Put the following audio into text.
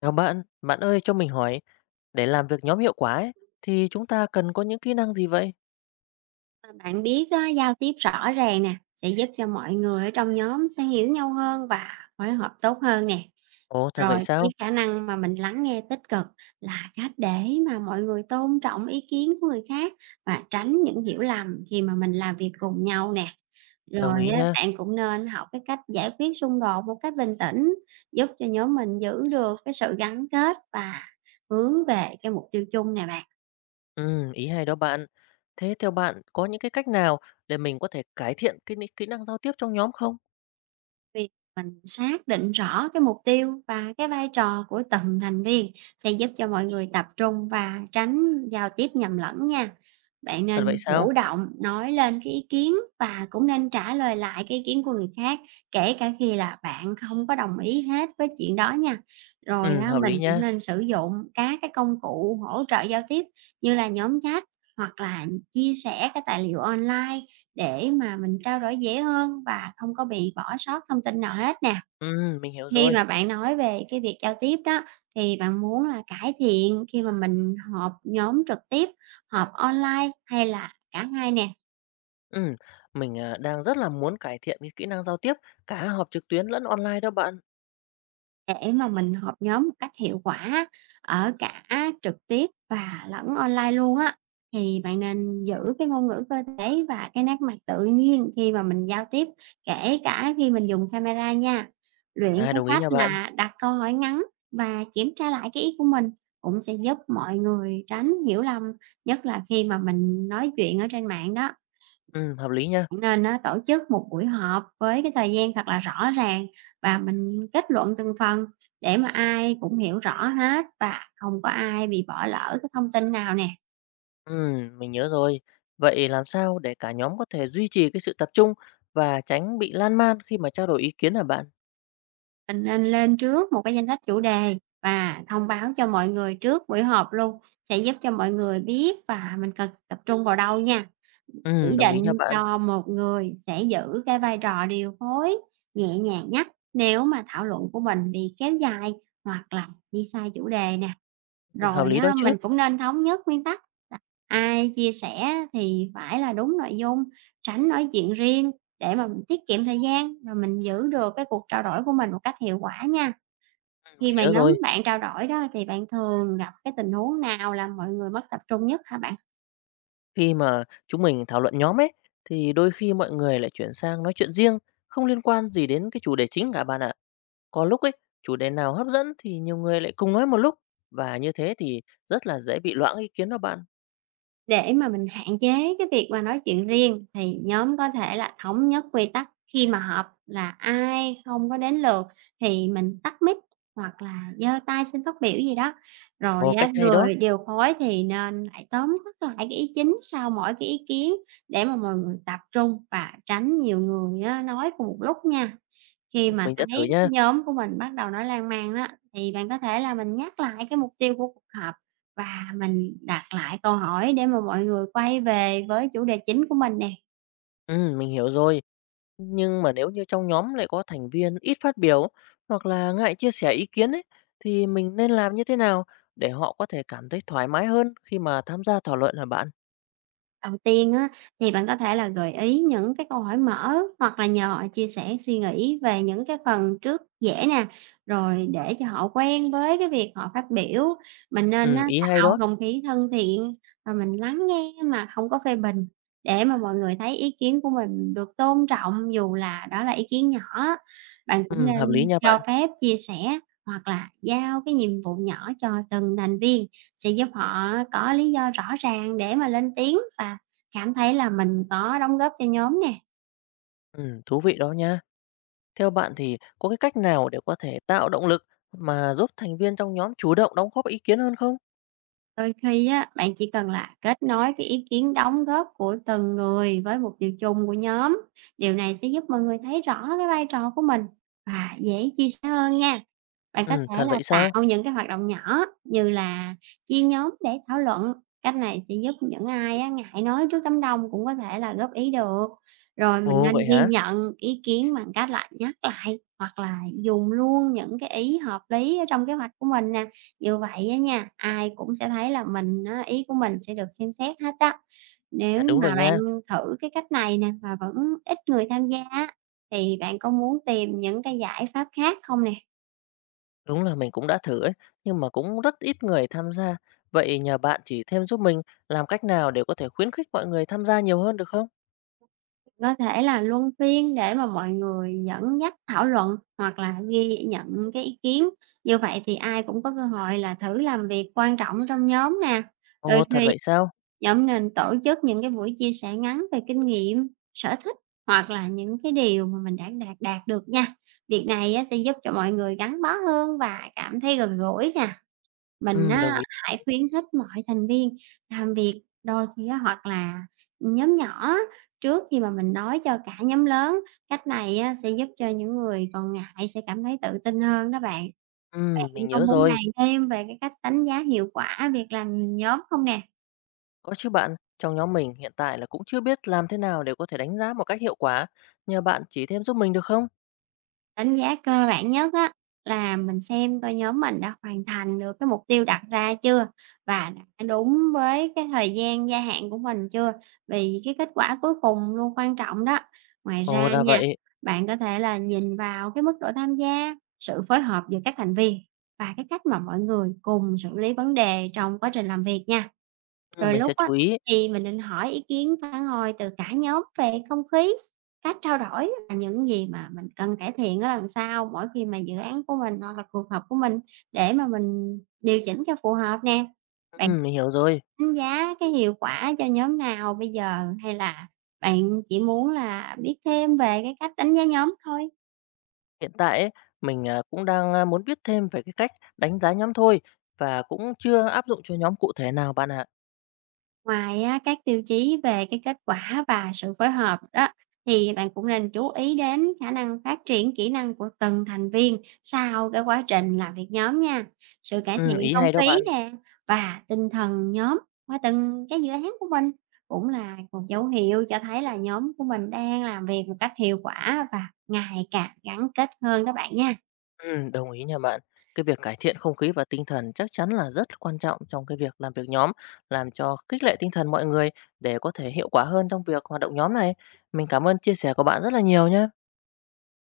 Chào bạn, bạn ơi cho mình hỏi, để làm việc nhóm hiệu quả ấy, thì chúng ta cần có những kỹ năng gì vậy? Mà bạn biết á, giao tiếp rõ ràng nè sẽ giúp cho mọi người ở trong nhóm sẽ hiểu nhau hơn và phối hợp tốt hơn nè. Ồ, thật vậy Rồi cái sao? khả năng mà mình lắng nghe tích cực là cách để mà mọi người tôn trọng ý kiến của người khác và tránh những hiểu lầm khi mà mình làm việc cùng nhau nè. Rồi Đồng ý á, nha. bạn cũng nên học cái cách giải quyết xung đột một cách bình tĩnh, giúp cho nhóm mình giữ được cái sự gắn kết và hướng về cái mục tiêu chung nè bạn. Ừ, ý hay đó bạn. Thế theo bạn có những cái cách nào để mình có thể cải thiện kỹ năng giao tiếp trong nhóm không? Việc mình xác định rõ cái mục tiêu và cái vai trò của từng thành viên sẽ giúp cho mọi người tập trung và tránh giao tiếp nhầm lẫn nha. Bạn Thật vậy nên sao? chủ động nói lên cái ý kiến và cũng nên trả lời lại cái ý kiến của người khác, kể cả khi là bạn không có đồng ý hết với chuyện đó nha. Rồi Ừ, á, hợp mình lý cũng nha. nên sử dụng các cái công cụ hỗ trợ giao tiếp như là nhóm chat hoặc là chia sẻ cái tài liệu online để mà mình trao đổi dễ hơn và không có bị bỏ sót thông tin nào hết nè. Ừ, mình hiểu Khi rồi. mà bạn nói về cái việc giao tiếp đó, thì bạn muốn là cải thiện khi mà mình họp nhóm trực tiếp, họp online hay là cả hai nè? Ừ, đang rất là muốn cải thiện cái kỹ năng giao tiếp cả họp trực tuyến lẫn online đó bạn. Để mà mình họp nhóm một cách hiệu quả á, ở cả trực tiếp và lẫn online luôn á, thì bạn nên giữ cái ngôn ngữ cơ thể và cái nét mặt tự nhiên khi mà mình giao tiếp, kể cả khi mình dùng camera nha. Luyện À, cái đồng ý cách nha bạn. là đặt câu hỏi ngắn và kiểm tra lại cái ý của mình cũng sẽ giúp mọi người tránh hiểu lầm, nhất là khi mà mình nói chuyện ở trên mạng đó, Ừ, hợp lý nha. nên á, tổ chức một buổi họp với cái thời gian thật là rõ ràng và mình kết luận từng phần để mà ai cũng hiểu rõ hết và không có ai bị bỏ lỡ cái thông tin nào nè. Mình nhớ rồi. Vậy làm sao để cả nhóm có thể duy trì cái sự tập trung và tránh bị lan man khi mà trao đổi ý kiến hả bạn? Mình nên lên trước một cái danh sách chủ đề và thông báo cho mọi người trước buổi họp luôn, sẽ giúp cho mọi người biết và mình cần tập trung vào đâu nha. Chỉ Đồng ý nha định bạn. cho một người sẽ giữ cái vai trò điều phối, nhẹ nhàng nhất nếu mà thảo luận của mình bị kéo dài hoặc là đi sai chủ đề nè. Hợp Rồi lý đó á, chứ. mình cũng nên thống nhất nguyên tắc là ai chia sẻ thì phải là đúng nội dung, tránh nói chuyện riêng để mà mình tiết kiệm thời gian, rồi mình giữ được cái cuộc trao đổi của mình một cách hiệu quả nha. Khi Mình mà nhớ nhóm rồi. bạn trao đổi đó thì bạn thường gặp cái tình huống nào là mọi người mất tập trung nhất hả bạn? Khi mà chúng mình thảo luận nhóm ấy, thì đôi khi mọi người lại chuyển sang nói chuyện riêng, không liên quan gì đến cái chủ đề chính cả bạn ạ. Có lúc ấy, chủ đề nào hấp dẫn thì nhiều người lại cùng nói một lúc. Và như thế thì rất là dễ bị loãng ý kiến đó bạn. Để mà mình hạn chế cái việc mà nói chuyện riêng thì nhóm có thể là thống nhất quy tắc khi mà họp là ai không có đến lượt thì mình tắt mic hoặc là giơ tay xin phát biểu gì đó. Rồi Ồ, á, cách hay đó. người điều phối thì nên lại tóm tắt lại cái ý chính sau mỗi cái ý kiến để mà mọi người tập trung và tránh nhiều người á, nói cùng một lúc nha. Khi mà Mình sẽ thử thấy nha. nhóm của mình bắt đầu nói lan man đó, thì bạn có thể là mình nhắc lại cái mục tiêu của cuộc họp và mình đặt lại câu hỏi để mà mọi người quay về với chủ đề chính của mình nè. Mình hiểu rồi. Nhưng mà nếu như trong nhóm lại có thành viên ít phát biểu hoặc là ngại chia sẻ ý kiến ấy, thì mình nên làm như thế nào để họ có thể cảm thấy thoải mái hơn khi mà tham gia thảo luận hả bạn? Đầu tiên á, thì bạn có thể là gợi ý những cái câu hỏi mở hoặc là nhờ họ chia sẻ suy nghĩ về những cái phần trước dễ nè, rồi để cho họ quen với cái việc họ phát biểu. Mình nên Ừ, á, ý hay tạo đó. không khí thân thiện và mình lắng nghe mà không có phê bình để mà mọi người thấy ý kiến của mình được tôn trọng dù là đó là ý kiến nhỏ. Bạn cũng Ừ, hợp lý nên nha cho bạn. phép chia sẻ hoặc là giao cái nhiệm vụ nhỏ cho từng thành viên sẽ giúp họ có lý do rõ ràng để mà lên tiếng và cảm thấy là mình có đóng góp cho nhóm nè. Ừ, thú vị đó nha. Theo bạn thì có cái cách nào để có thể tạo động lực mà giúp thành viên trong nhóm chủ động đóng góp ý kiến hơn không? Đôi khi á, bạn chỉ cần là kết nối cái ý kiến đóng góp của từng người với mục tiêu chung của nhóm. Điều này sẽ giúp mọi người thấy rõ cái vai trò của mình và dễ chia sẻ hơn nha. Bạn có Ừ, thể thật là vậy sao? tạo những cái hoạt động nhỏ như là chia nhóm để thảo luận, cách này sẽ giúp những ai á ngại nói trước đám đông cũng có thể là góp ý được. Rồi mình Ồ, vậy nên ghi hả? nhận ý kiến bằng cách là nhắc lại hoặc là dùng luôn những cái ý hợp lý ở trong kế hoạch của mình nè. Như vậy á nha, ai cũng sẽ thấy là mình á, ý của mình sẽ được xem xét hết đó. Nếu À đúng rồi mà bạn nha. thử cái cách này nè mà vẫn ít người tham gia á, thì bạn có muốn tìm những cái giải pháp khác không nè? Đúng là mình cũng đã thử ấy, nhưng mà cũng rất ít người tham gia. Vậy nhờ bạn chỉ thêm giúp mình làm cách nào để có thể khuyến khích mọi người tham gia nhiều hơn được không? Có thể là luân phiên để mà mọi người dẫn dắt thảo luận hoặc là ghi nhận cái ý kiến, như vậy thì ai cũng có cơ hội là thử làm việc quan trọng ở trong nhóm nè. Đôi Ồ, thật khi vậy sao? nhóm nên tổ chức những cái buổi chia sẻ ngắn về kinh nghiệm, sở thích hoặc là những cái điều mà mình đã đạt đạt được nha. Việc này á, sẽ giúp cho mọi người gắn bó hơn và cảm thấy gần gũi nè. Mình Ừ, đồng á, ý. hãy khuyến khích mọi thành viên làm việc đôi khi á, hoặc là nhóm nhỏ á, trước khi mà mình nói cho cả nhóm lớn. Cách này á, sẽ giúp cho những người còn ngại sẽ cảm thấy tự tin hơn đó bạn. Ừ, Bạn mình có nhớ muốn rồi. bàn thêm về cái cách đánh giá hiệu quả việc làm nhóm không nè? Có chứ bạn, trong nhóm mình hiện tại là cũng chưa biết làm thế nào để có thể đánh giá một cách hiệu quả. Nhờ bạn chỉ thêm giúp mình được không? Đánh giá cơ bản nhất á là mình xem coi nhóm mình đã hoàn thành được cái mục tiêu đặt ra chưa và đã đúng với cái thời gian gia hạn của mình chưa, vì cái kết quả cuối cùng luôn quan trọng đó. Ngoài Ồ, ra ra nha, vậy. bạn có thể là nhìn vào cái mức độ tham gia, sự phối hợp giữa các thành viên và cái cách mà mọi người cùng xử lý vấn đề trong quá trình làm việc nha. Ừ, Rồi mình lúc sẽ á, chú ý. thì mình định hỏi ý kiến phản hồi từ cả nhóm về không khí, cách trao đổi và những gì mà mình cần cải thiện ở lần sau mỗi khi mà dự án của mình hoặc là cuộc họp của mình để mà mình điều chỉnh cho phù hợp nè. Bạn Ừ, mình hiểu rồi. đánh giá cái hiệu quả cho nhóm nào bây giờ hay là bạn chỉ muốn là biết thêm về cái cách đánh giá nhóm thôi? Hiện tại ấy, cũng đang muốn biết thêm về cái cách đánh giá nhóm thôi và cũng chưa áp dụng cho nhóm cụ thể nào bạn ạ. Ngoài á, các tiêu chí về cái kết quả và sự phối hợp đó thì bạn cũng nên chú ý đến khả năng phát triển kỹ năng của từng thành viên sau cái quá trình làm việc nhóm nha. Sự cải Ừ, thiện ý không hay đó khí bạn. nè và tinh thần nhóm qua từng cái dự án của mình cũng là một dấu hiệu cho thấy là nhóm của mình đang làm việc một cách hiệu quả và ngày càng gắn kết hơn đó bạn nha. Đồng ý nha bạn. Cái việc cải thiện không khí và tinh thần chắc chắn là rất quan trọng trong cái việc làm việc nhóm, làm cho khích lệ tinh thần mọi người để có thể hiệu quả hơn trong việc hoạt động nhóm này. Mình cảm ơn chia sẻ của bạn rất là nhiều nhé.